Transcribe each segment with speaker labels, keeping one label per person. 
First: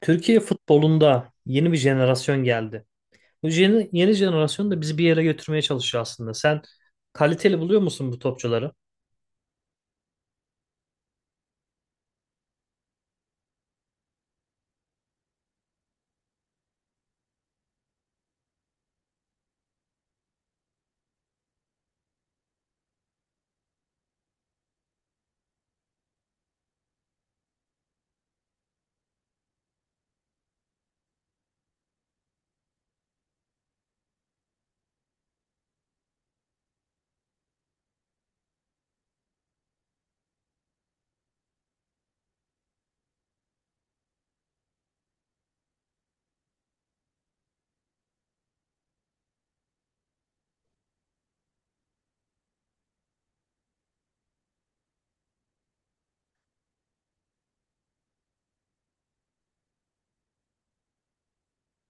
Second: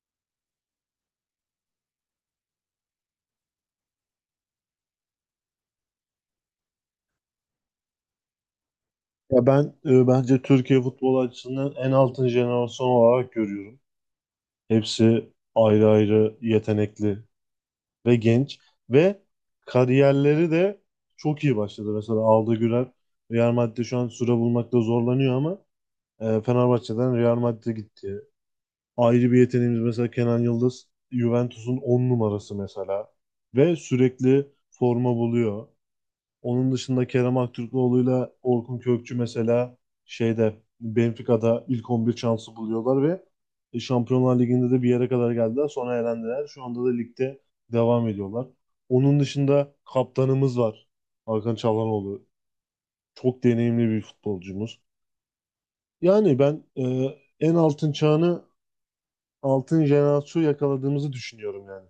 Speaker 1: Türkiye futbolunda yeni bir jenerasyon geldi. Bu yeni jenerasyon da bizi bir yere götürmeye çalışıyor aslında. Sen kaliteli buluyor musun bu topçuları?
Speaker 2: Ya bence Türkiye futbol açısından en altın jenerasyon olarak görüyorum. Hepsi ayrı ayrı yetenekli ve genç ve kariyerleri de çok iyi başladı. Mesela Arda Güler Real Madrid'de şu an süre bulmakta zorlanıyor ama Fenerbahçe'den Real Madrid'e gitti. Ayrı bir yeteneğimiz mesela Kenan Yıldız Juventus'un 10 numarası mesela ve sürekli forma buluyor. Onun dışında Kerem Aktürkoğlu'yla Orkun Kökçü mesela şeyde Benfica'da ilk 11 şansı buluyorlar ve Şampiyonlar Ligi'nde de bir yere kadar geldiler. Sonra elendiler. Şu anda da ligde devam ediyorlar. Onun dışında kaptanımız var. Hakan Çalhanoğlu. Çok deneyimli bir futbolcumuz. Yani en altın çağını altın jenerasyon yakaladığımızı düşünüyorum, yani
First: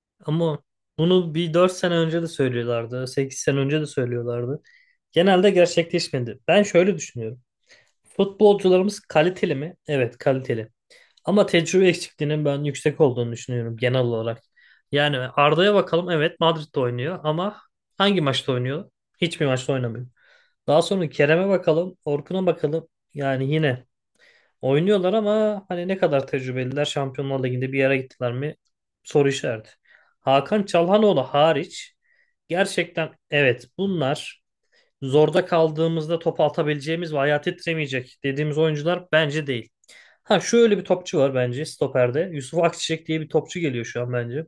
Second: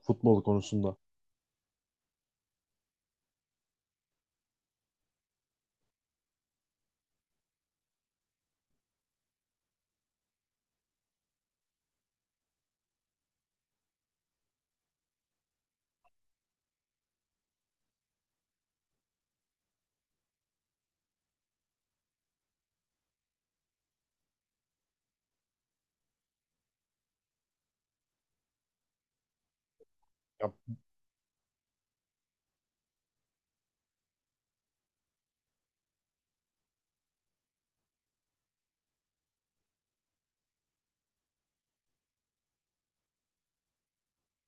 Speaker 2: futbol
Speaker 1: Ama
Speaker 2: konusunda.
Speaker 1: bunu bir 4 sene önce de söylüyorlardı, 8 sene önce de söylüyorlardı. Genelde gerçekleşmedi. Ben şöyle düşünüyorum. Futbolcularımız kaliteli mi? Evet, kaliteli. Ama tecrübe eksikliğinin ben yüksek olduğunu düşünüyorum genel olarak. Yani Arda'ya bakalım. Evet, Madrid'de oynuyor ama hangi maçta oynuyor? Hiçbir maçta oynamıyor. Daha sonra Kerem'e bakalım, Orkun'a bakalım. Yani yine oynuyorlar ama hani ne kadar tecrübeliler, Şampiyonlar Ligi'nde bir yere gittiler mi? Soru işareti.
Speaker 2: Ya,
Speaker 1: Hakan Çalhanoğlu hariç gerçekten, evet, bunlar zorda kaldığımızda top atabileceğimiz ve ayağı titremeyecek dediğimiz oyuncular bence değil. Ha, şöyle bir topçu var bence stoperde. Yusuf Akçiçek diye bir topçu geliyor şu an bence.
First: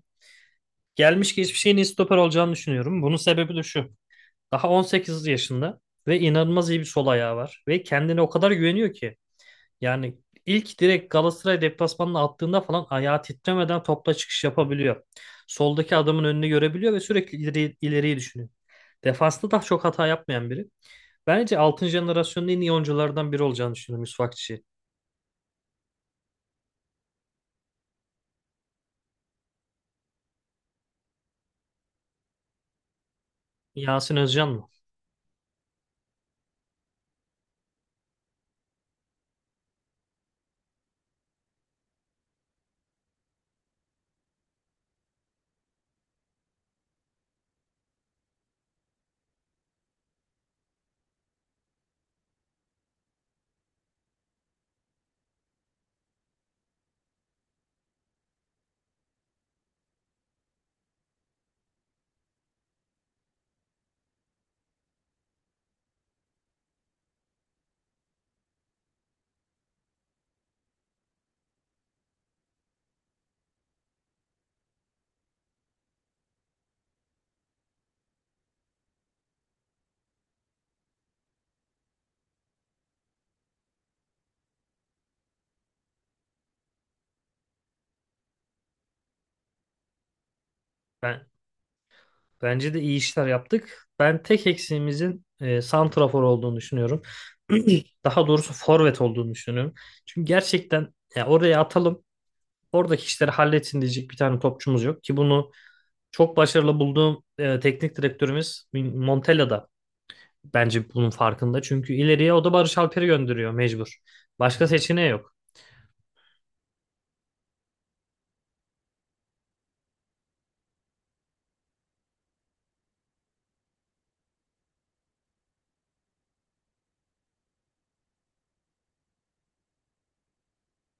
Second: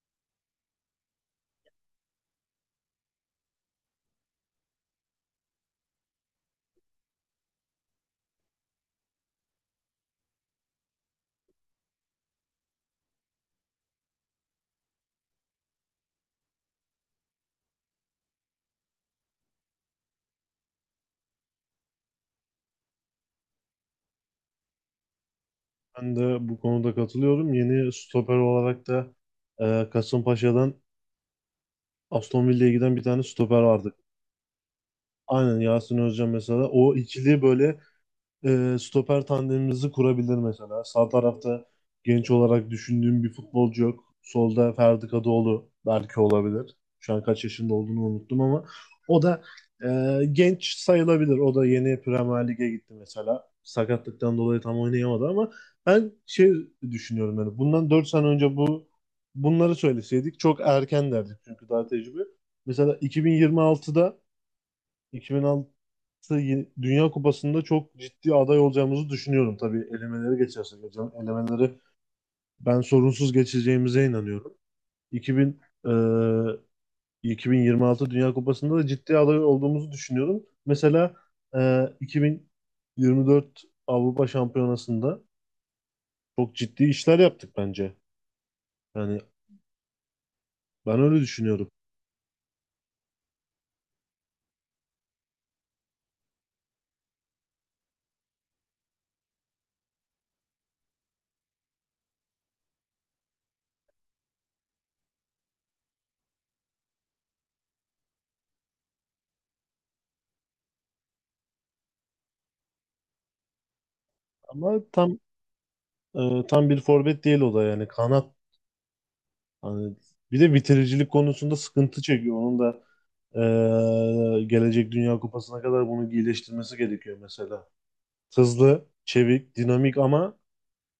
Speaker 1: Gelmiş geçmiş en iyi stoper olacağını düşünüyorum. Bunun sebebi de şu. Daha 18 yaşında ve inanılmaz iyi bir sol ayağı var. Ve kendine o kadar güveniyor ki. Yani ilk direkt Galatasaray deplasmanına attığında falan ayağı titremeden topla çıkış yapabiliyor. Soldaki adamın önünü görebiliyor ve sürekli ileri, ileriyi düşünüyor. Defansta daha çok hata yapmayan biri. Bence 6. jenerasyonun en iyi oyunculardan biri olacağını düşünüyorum, Yusuf Akçi.
Speaker 2: ben de bu konuda katılıyorum. Yeni stoper olarak da Kasımpaşa'dan Aston Villa'ya giden bir tane stoper vardı.
Speaker 1: Yasin Özcan mı?
Speaker 2: Aynen Yasin Özcan mesela. O ikili böyle stoper tandemimizi kurabilir mesela. Sağ tarafta genç olarak düşündüğüm bir futbolcu yok. Solda Ferdi Kadıoğlu belki olabilir. Şu an kaç yaşında olduğunu unuttum ama o da genç sayılabilir. O da yeni Premier Lig'e gitti mesela. Sakatlıktan dolayı tam oynayamadı ama ben şey düşünüyorum, yani bundan 4 sene önce bunları söyleseydik çok erken derdik çünkü daha tecrübe. Mesela 2026'da 2006 Dünya Kupası'nda çok ciddi aday olacağımızı düşünüyorum, tabii elemeleri geçersek hocam. Elemeleri ben sorunsuz geçeceğimize inanıyorum. 2000. eee, 2026 Dünya Kupası'nda da ciddi aday olduğumuzu düşünüyorum. Mesela 2024 Avrupa Şampiyonası'nda çok ciddi işler yaptık bence. Yani ben öyle
Speaker 1: Ben
Speaker 2: düşünüyorum.
Speaker 1: Bence de iyi işler yaptık. Ben tek eksiğimizin santrafor olduğunu düşünüyorum. Daha doğrusu forvet olduğunu düşünüyorum. Çünkü gerçekten ya oraya atalım, oradaki işleri halletsin diyecek bir tane topçumuz yok ki, bunu çok başarılı bulduğum teknik direktörümüz Montella da bence bunun farkında. Çünkü ileriye o da Barış Alper'i gönderiyor mecbur. Başka
Speaker 2: Ama
Speaker 1: seçeneği yok.
Speaker 2: tam bir forvet değil o da, yani kanat. Hani bir de bitiricilik konusunda sıkıntı çekiyor. Onun da gelecek Dünya Kupası'na kadar bunu iyileştirmesi gerekiyor mesela. Hızlı, çevik, dinamik ama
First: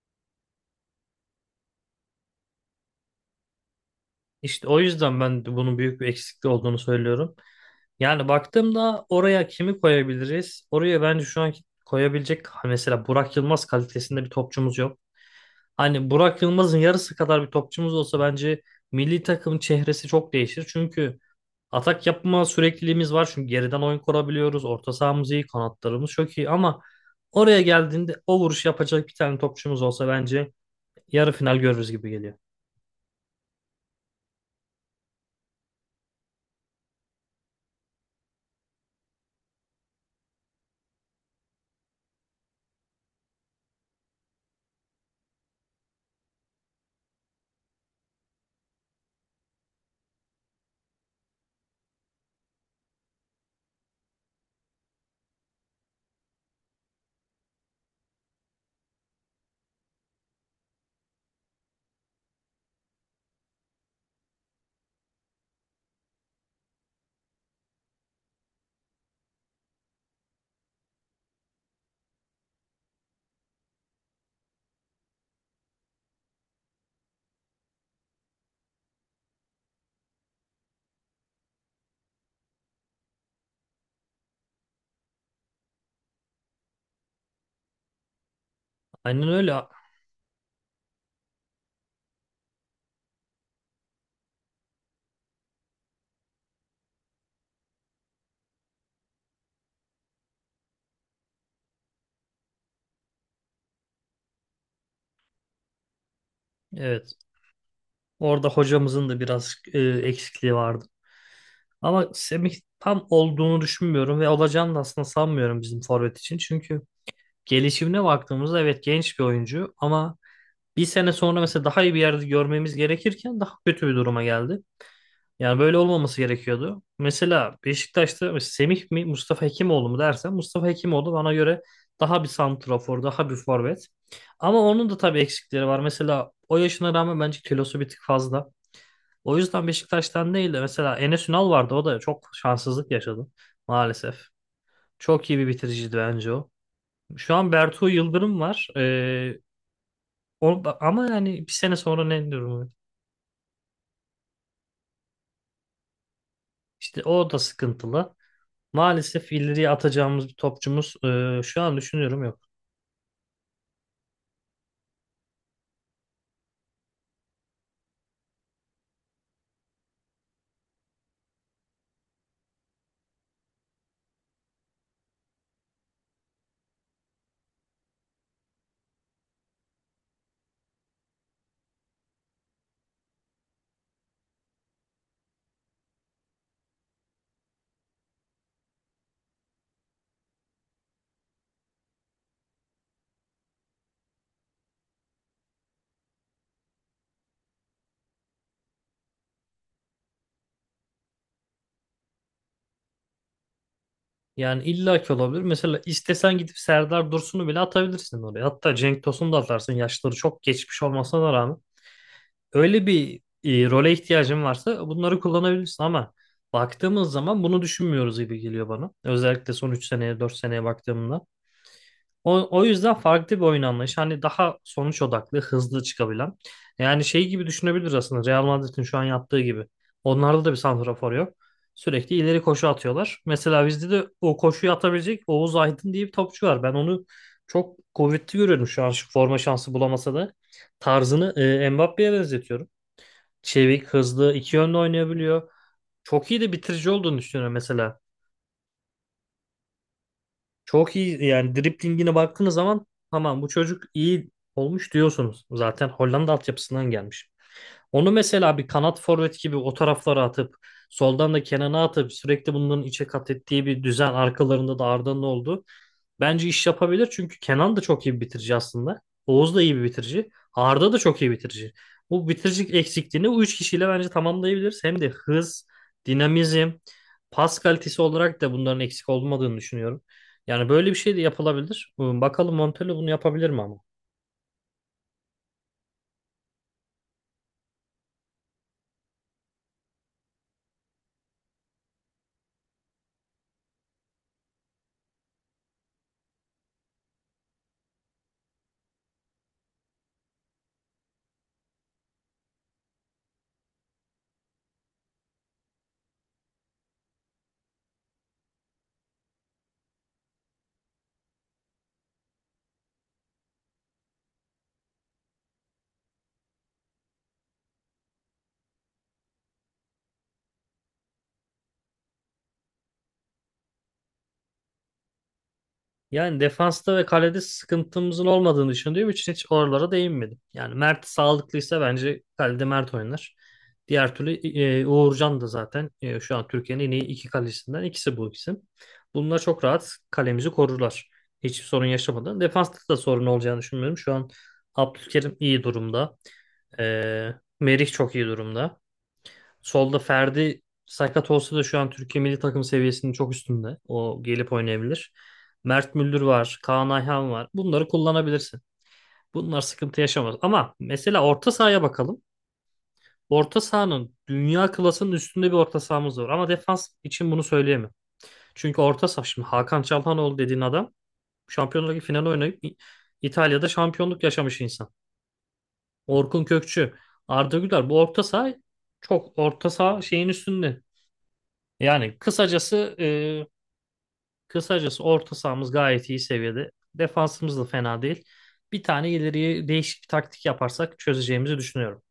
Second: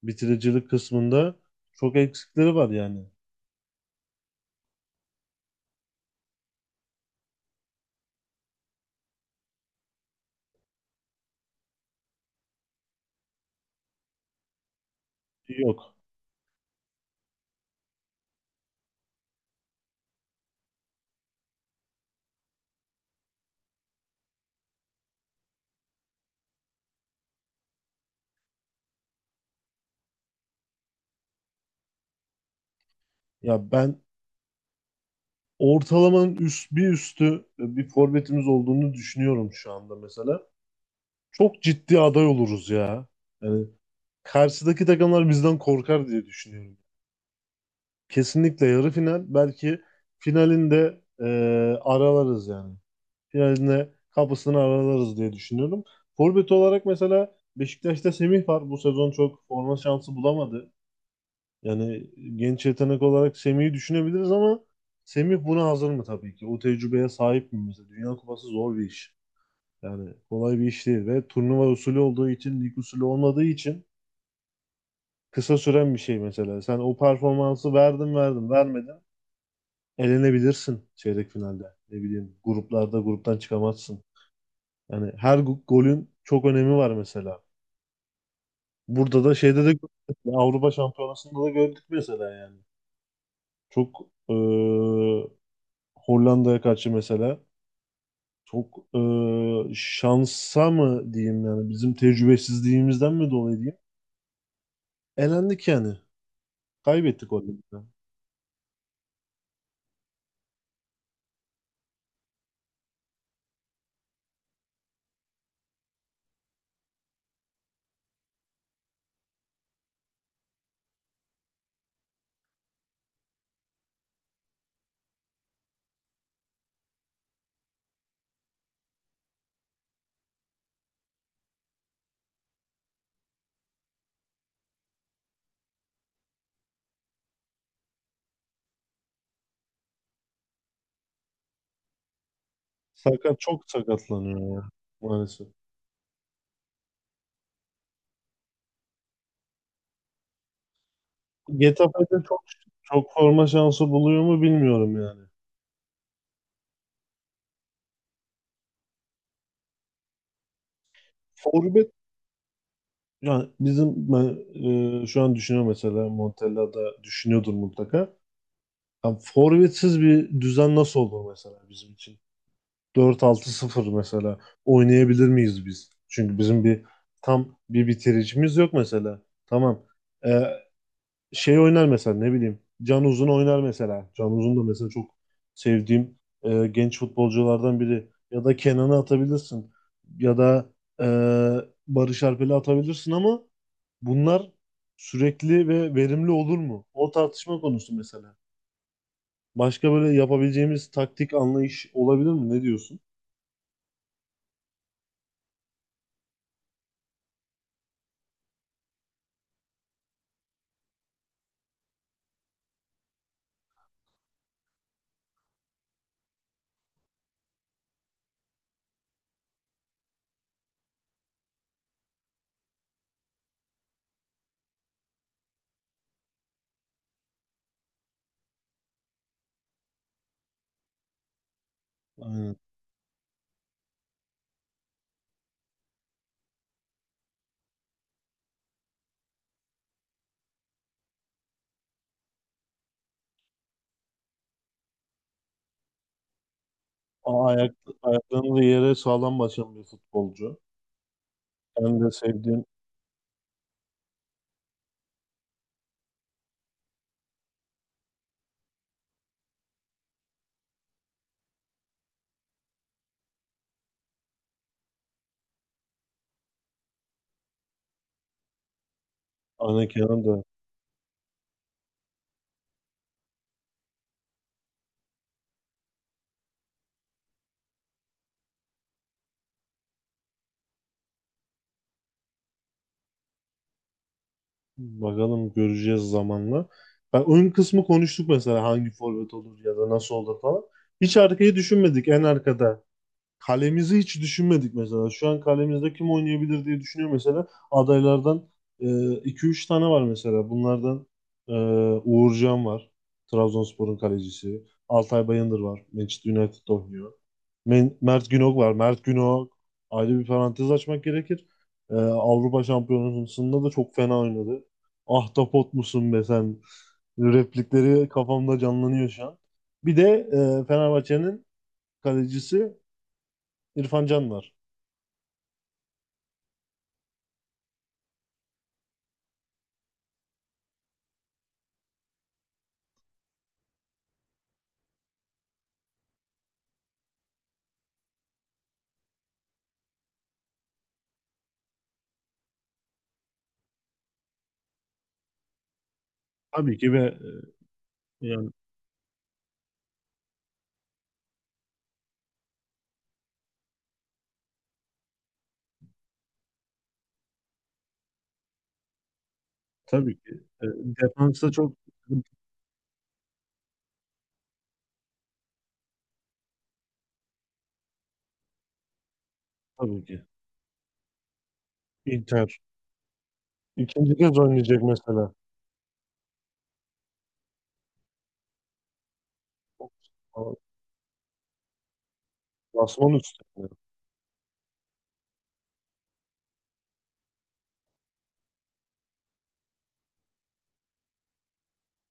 Speaker 2: bitiricilik kısmında çok eksikleri var yani.
Speaker 1: İşte o yüzden ben de bunun büyük bir eksikliği olduğunu söylüyorum. Yani baktığımda oraya kimi koyabiliriz? Oraya bence şu an koyabilecek mesela Burak Yılmaz kalitesinde bir topçumuz yok.
Speaker 2: Yok.
Speaker 1: Hani Burak Yılmaz'ın yarısı kadar bir topçumuz olsa bence milli takım çehresi çok değişir. Çünkü atak yapma sürekliliğimiz var. Çünkü geriden oyun kurabiliyoruz. Orta sahamız iyi, kanatlarımız çok iyi ama oraya geldiğinde o vuruş yapacak bir tane topçumuz olsa bence yarı final görürüz gibi geliyor.
Speaker 2: Ya ben ortalamanın bir üstü bir forvetimiz olduğunu düşünüyorum şu anda mesela. Çok ciddi aday oluruz ya. Yani karşıdaki takımlar bizden korkar diye düşünüyorum. Kesinlikle yarı final. Belki finalinde aralarız yani. Finalinde kapısını aralarız diye düşünüyorum. Forvet olarak mesela Beşiktaş'ta Semih var. Bu sezon çok forma şansı bulamadı. Yani genç yetenek olarak Semih'i düşünebiliriz ama Semih buna hazır mı tabii ki? O tecrübeye sahip mi mesela? Dünya Kupası zor bir iş. Yani kolay bir iş değil ve turnuva usulü olduğu için, lig usulü olmadığı için kısa süren bir şey mesela. Sen o performansı verdin vermedin, elenebilirsin çeyrek finalde. Ne bileyim, gruplarda gruptan çıkamazsın. Yani her golün çok önemi var mesela. Burada
Speaker 1: Aynen
Speaker 2: da
Speaker 1: öyle.
Speaker 2: şeyde de gördük. Avrupa Şampiyonası'nda da gördük mesela, yani. Çok Hollanda'ya karşı mesela çok şansa mı diyeyim, yani bizim tecrübesizliğimizden mi dolayı diyeyim. Elendik yani.
Speaker 1: Evet.
Speaker 2: Kaybettik Hollanda'da.
Speaker 1: Orada hocamızın da biraz eksikliği vardı. Ama Semih tam olduğunu düşünmüyorum ve olacağını da aslında sanmıyorum bizim forvet için. Çünkü gelişimine baktığımızda evet genç bir oyuncu ama bir sene sonra mesela daha iyi bir yerde görmemiz gerekirken daha kötü bir duruma geldi. Yani böyle olmaması gerekiyordu. Mesela Beşiktaş'ta mesela Semih mi Mustafa Hekimoğlu mu dersen, Mustafa Hekimoğlu bana göre daha bir santrafor, daha bir forvet. Ama onun da tabii eksikleri var. Mesela o yaşına rağmen bence kilosu bir tık fazla. O yüzden Beşiktaş'tan değil de mesela Enes Ünal vardı. O da çok şanssızlık yaşadı
Speaker 2: Çok
Speaker 1: maalesef.
Speaker 2: sakatlanıyor ya,
Speaker 1: Çok iyi bir
Speaker 2: maalesef.
Speaker 1: bitiriciydi bence o. Şu an Bertu Yıldırım var. O, ama yani bir sene
Speaker 2: Getafe
Speaker 1: sonra ne
Speaker 2: çok
Speaker 1: durumu?
Speaker 2: çok forma şansı buluyor mu, bilmiyorum yani.
Speaker 1: İşte o da sıkıntılı. Maalesef ileriye atacağımız bir topçumuz şu an
Speaker 2: Forvet,
Speaker 1: düşünüyorum yok.
Speaker 2: yani bizim ben, şu an düşünüyorum, mesela Montella da düşünüyordur mutlaka. Yani forvetsiz bir düzen nasıl olur mesela bizim için? Dört altı sıfır mesela oynayabilir miyiz biz? Çünkü bizim tam bir bitiricimiz yok mesela. Tamam. E, Şey oynar mesela, ne bileyim. Can Uzun oynar mesela. Can Uzun da mesela çok sevdiğim genç futbolculardan biri. Ya da Kenan'ı atabilirsin. Ya da e, Barış Alper'i atabilirsin ama bunlar sürekli ve verimli olur mu? O tartışma konusu mesela. Başka böyle yapabileceğimiz taktik anlayış olabilir mi? Ne diyorsun?
Speaker 1: Yani illaki olabilir. Mesela istesen gidip Serdar Dursun'u bile atabilirsin oraya. Hatta Cenk Tosun'u da atarsın. Yaşları çok geçmiş olmasına rağmen. Öyle bir role ihtiyacın varsa bunları kullanabilirsin ama baktığımız zaman bunu düşünmüyoruz gibi geliyor bana. Özellikle son 3 seneye, 4 seneye baktığımda. O yüzden farklı bir oyun anlayışı. Hani daha sonuç odaklı, hızlı çıkabilen. Yani şey gibi düşünebiliriz aslında. Real Madrid'in şu an yaptığı gibi. Onlarda da bir santrafor yok. Sürekli ileri
Speaker 2: Aynen.
Speaker 1: koşu atıyorlar. Mesela bizde de o koşuyu atabilecek Oğuz Aydın diye bir topçu var. Ben onu çok kuvvetli görüyorum şu an, şu forma şansı bulamasa da tarzını Mbappe'ye benzetiyorum. Çevik, hızlı, iki yönlü oynayabiliyor. Çok iyi de bitirici olduğunu
Speaker 2: Aa,
Speaker 1: düşünüyorum mesela.
Speaker 2: ayaklarını da yere sağlam basan bir futbolcu.
Speaker 1: Çok iyi yani,
Speaker 2: Ben de
Speaker 1: driblingine baktığınız
Speaker 2: sevdiğim.
Speaker 1: zaman tamam bu çocuk iyi olmuş diyorsunuz. Zaten Hollanda altyapısından gelmiş. Onu mesela bir kanat forvet gibi o taraflara atıp, soldan da Kenan'a atıp sürekli bunların içe kat ettiği bir düzen, arkalarında da Arda'nın oldu. Bence iş yapabilir çünkü Kenan da çok iyi bir bitirici aslında. Oğuz da iyi bir
Speaker 2: Aynen, Kenan
Speaker 1: bitirici.
Speaker 2: da.
Speaker 1: Arda da çok iyi bitirici. Bu bitiricilik eksikliğini bu üç kişiyle bence tamamlayabiliriz. Hem de hız, dinamizm, pas kalitesi olarak da bunların eksik olmadığını düşünüyorum. Yani böyle bir şey de yapılabilir. Bakalım Montella bunu yapabilir mi ama?
Speaker 2: Bakalım, göreceğiz zamanla. Ben ön kısmı konuştuk mesela, hangi forvet olur ya da nasıl olur falan. Hiç arkayı düşünmedik, en arkada. Kalemizi hiç düşünmedik mesela. Şu an kalemizde kim oynayabilir diye düşünüyor mesela. Adaylardan iki üç tane var mesela. Bunlardan e, Uğurcan var. Trabzonspor'un kalecisi. Altay Bayındır var. Manchester United oynuyor. Mert Günok var. Mert Günok ayrı bir parantez açmak gerekir. Avrupa Şampiyonası'nda da çok fena oynadı. Ahtapot musun be sen? Replikleri kafamda canlanıyor şu an. Bir de Fenerbahçe'nin kalecisi İrfan Can var.
Speaker 1: Yani defansta ve kalede sıkıntımızın olmadığını düşündüğüm için hiç oralara değinmedim. Yani Mert sağlıklıysa bence kalede Mert oynar. Diğer türlü Uğurcan da zaten, şu an Türkiye'nin en iyi iki kalecisinden ikisi bu ikisi. Bunlar çok rahat kalemizi korurlar. Hiçbir sorun yaşamadan. Defansta da sorun olacağını düşünmüyorum. Şu an Abdülkerim iyi durumda.
Speaker 2: Tabii ki ve
Speaker 1: E, Merih çok iyi
Speaker 2: yani
Speaker 1: durumda. Solda Ferdi sakat olsa da şu an Türkiye milli takım seviyesinin çok üstünde. O gelip oynayabilir. Mert Müldür var, Kaan Ayhan var. Bunları kullanabilirsin. Bunlar sıkıntı
Speaker 2: tabii ki.
Speaker 1: yaşamaz. Ama mesela
Speaker 2: Defansta
Speaker 1: orta
Speaker 2: çok
Speaker 1: sahaya bakalım.
Speaker 2: sıkıntı,
Speaker 1: Orta sahanın dünya klasının üstünde bir orta sahamız var. Ama defans için bunu söyleyemem. Çünkü orta saha, şimdi Hakan
Speaker 2: tabii ki.
Speaker 1: Çalhanoğlu dediğin adam Şampiyonlar Ligi finali
Speaker 2: Inter.
Speaker 1: oynayıp İtalya'da
Speaker 2: İkinci
Speaker 1: şampiyonluk
Speaker 2: kez
Speaker 1: yaşamış
Speaker 2: oynayacak
Speaker 1: insan.
Speaker 2: mesela.
Speaker 1: Orkun Kökçü, Arda Güler, bu orta saha çok orta saha şeyin üstünde. Yani kısacası e,
Speaker 2: Basman üstüne.
Speaker 1: kısacası orta sahamız gayet iyi seviyede. Defansımız da fena değil. Bir tane ileriye değişik bir taktik yaparsak çözeceğimizi düşünüyorum.